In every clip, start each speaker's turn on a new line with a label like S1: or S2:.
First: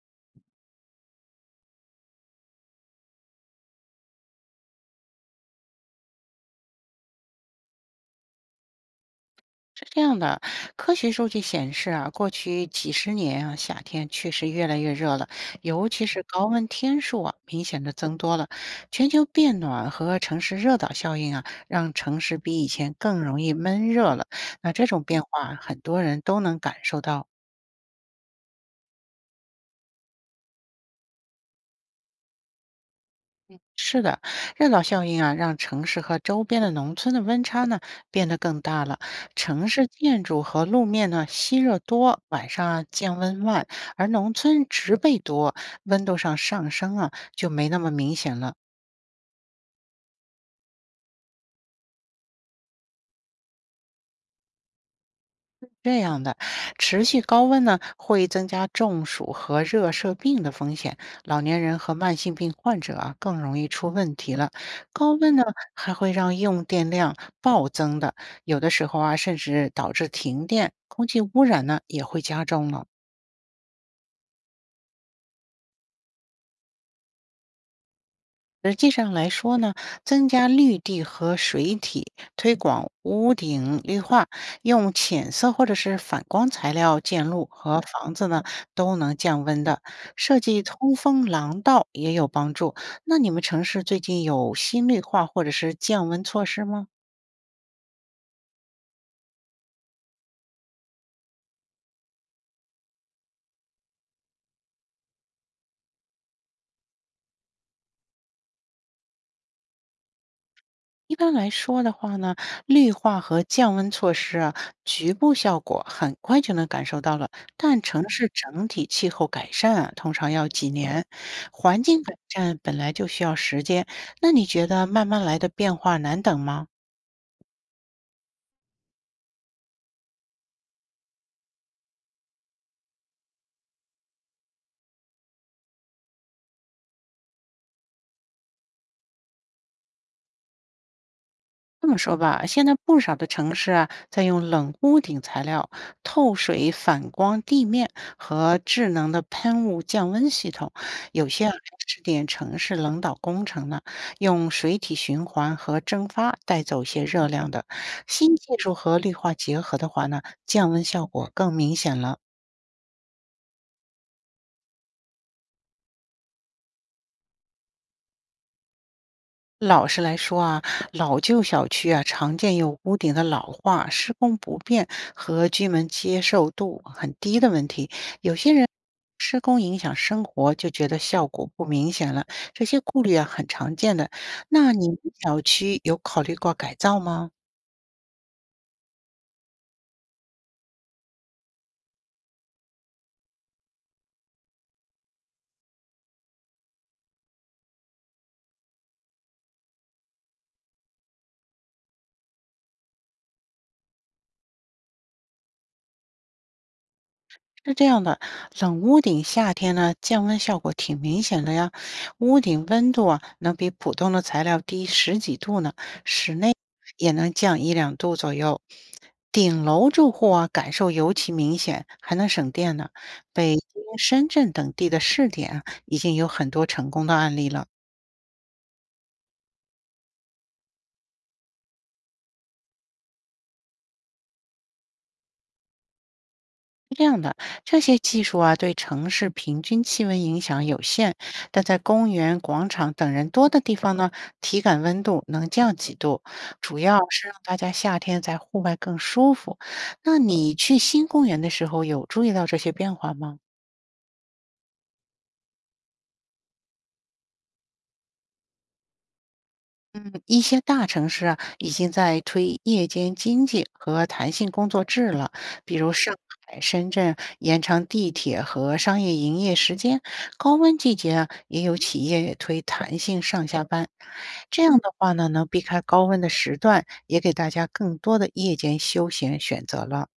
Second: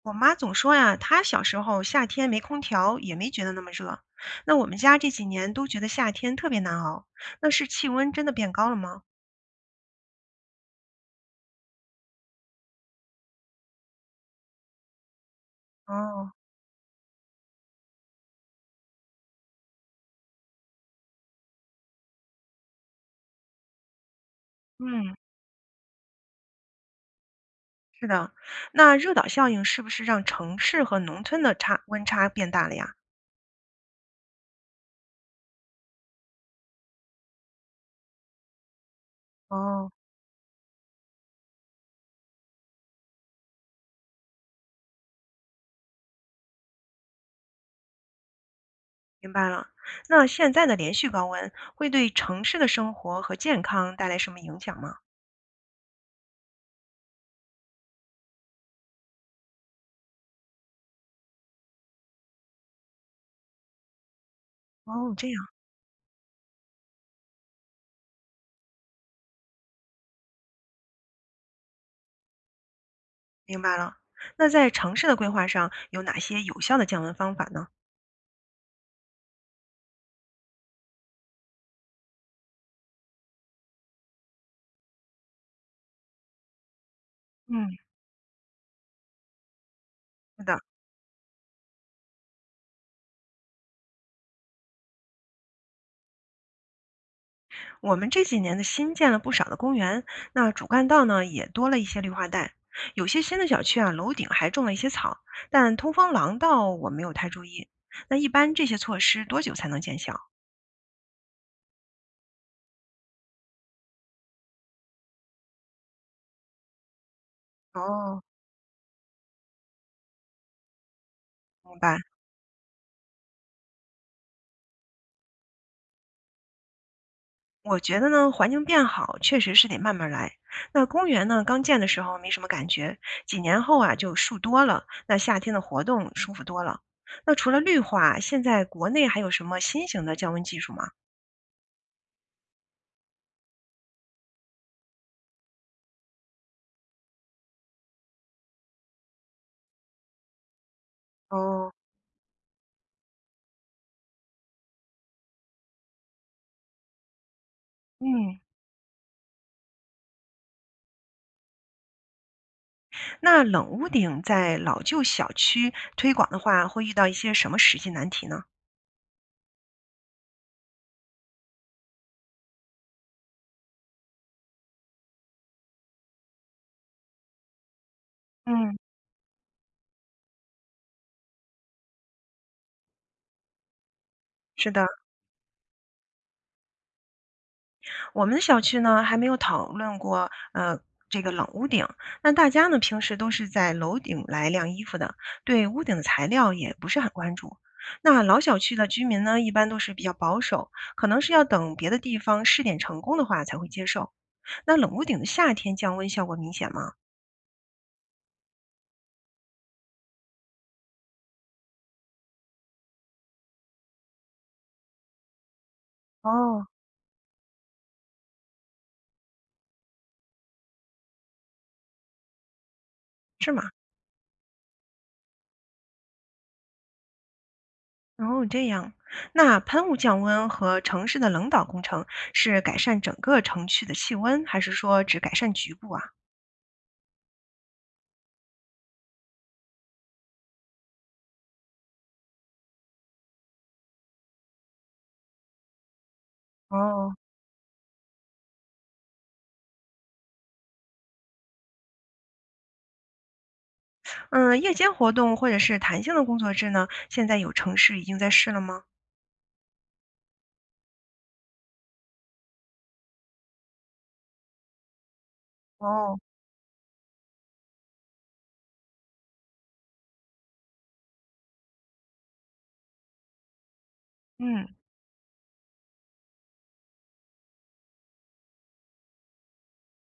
S1: 我妈总说呀，她小时候夏天没空调也没觉得那么热。那我们家这几年都觉得夏天特别难熬，那是气温真的变高了吗？
S2: 是这样的，科学数据显示啊，过去几十年啊，夏天确实越来越热了，尤其是
S1: 哦，
S2: 高温天数啊，明显的增多了。全球变暖和城市热岛效应啊，让城市比以前更容易闷热了。那这种
S1: 嗯，
S2: 变化，很多人都能感受到。
S1: 是的。那热岛效应是不是让城市和农村的差温差变大了呀？
S2: 是的，热岛效应啊，让城市和周边的农村的温差呢变得更大了。城市
S1: 哦，
S2: 建筑和路面呢吸热多，晚上啊降温慢，而农村植被多，温度上升啊就没那么明显了。
S1: 明白了。那现在的连续高温会对城市的生活和健康带来什么影响吗？
S2: 这样的，持续高温呢，会增加中暑和热射病的风险，老年人和慢性病患者啊更容易出问题了。高
S1: 哦，这样，
S2: 温呢，还会让用电量暴增的，有的时候啊，甚至导致停电，空气污染呢也会加重了。
S1: 明白了。那在城市的规划上有哪些有效的降温方法呢？
S2: 实际上来说呢，增加绿地和水体，推广屋顶绿化，用浅色或者是反光材料建路
S1: 嗯，
S2: 和房子呢，都能降温的。设
S1: 是的。
S2: 计通风廊道也有帮助。那你们城市最近有新绿化或者是降温措施吗？
S1: 我们这几年的新建了不少的公园，那主干道呢也多了一些绿化带。有些新的小区啊，楼顶还种了一些草，但通风廊道我没有太注意。那一般这些措施多久才能见效？
S2: 一般来说的话呢，绿化和降温措施啊，局部效果很快就能感受到了，但城
S1: 哦，
S2: 市整体气候改善啊，通常要几年。
S1: 明
S2: 环
S1: 白。
S2: 境改善本来就需要时间，那你觉得慢慢来的变化难等吗？
S1: 我觉得呢，环境变好确实是得慢慢来。那公园呢，刚建的时候没什么感觉，几年后啊就树多了，那夏天的活动舒服多了。那除了绿化，现在国内还有什么新型的降温技术吗？
S2: 这么说吧，现在不少的城市啊，在用冷屋顶材料、透水反光地面和智能的喷雾降温系统，有些啊还
S1: 哦，
S2: 试点城市冷导工程呢，用水体循环和蒸发带走一些热量的。新
S1: 嗯，
S2: 技术和绿化结合的话呢，降温效果更明显了。
S1: 那冷屋顶在老旧小区推广的话，会遇到一些什么实际难题呢？
S2: 老实来说啊，老旧小区啊，常见有屋顶的老化、施工不便和居民接受度很低的问题。有些人
S1: 嗯，
S2: 施工影响生活，就觉得效果不明显了。这些顾虑啊，很常见的。
S1: 是
S2: 那
S1: 的，
S2: 你们小区有考虑过改造吗？
S1: 我们的小区呢还没有讨论过，这个冷屋顶。那大家呢平时都是在楼顶来晾衣服的，对屋顶的材料也不是很关注。那老小区的居民呢，一般都是比较保守，可能是要等别的地方试点成功的话才会接受。那冷屋顶的夏天降温效果明显吗？
S2: 是这样的，冷屋顶夏天呢，降温效果挺明显的呀。屋顶温度啊，能比普通的材料低十几度呢，室内
S1: 哦，
S2: 也能降一两度左右。顶楼住户啊，感受尤其明显，还能省电呢。
S1: 是
S2: 北京、
S1: 吗？
S2: 深圳等地的试点啊已经有很多成功的案例了。
S1: 哦，这样，那喷雾降温和城市的冷导工程是改善整个城区的气温，还是说只改善局部啊？
S2: 是这样的，这些技术啊，对城市平均气温影响有限，但在公园、广场等人多的地方呢，体感温度能降几度，主要
S1: 哦，
S2: 是让大家夏天在户外更舒服。那你去新公园的时候，有注意到这些变化吗？
S1: 嗯，夜间活动或者是弹性的工作制呢，现在有城市已经在试了吗？
S2: 嗯，一些大城市啊，已经在推夜间经济和弹性工作制了，比如上
S1: 哦，
S2: 海、深圳延长地铁和商业营业时间，高温季节啊，也有企业推弹性上下班。这
S1: 嗯，
S2: 样的话呢，能避开高温的时段，也给大家更多的夜间休闲选择了。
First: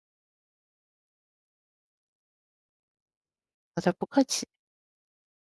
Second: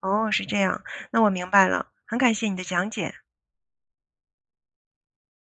S1: 哦，是这样，那我明白了，很感谢你的讲解。
S2: 好的，不客气。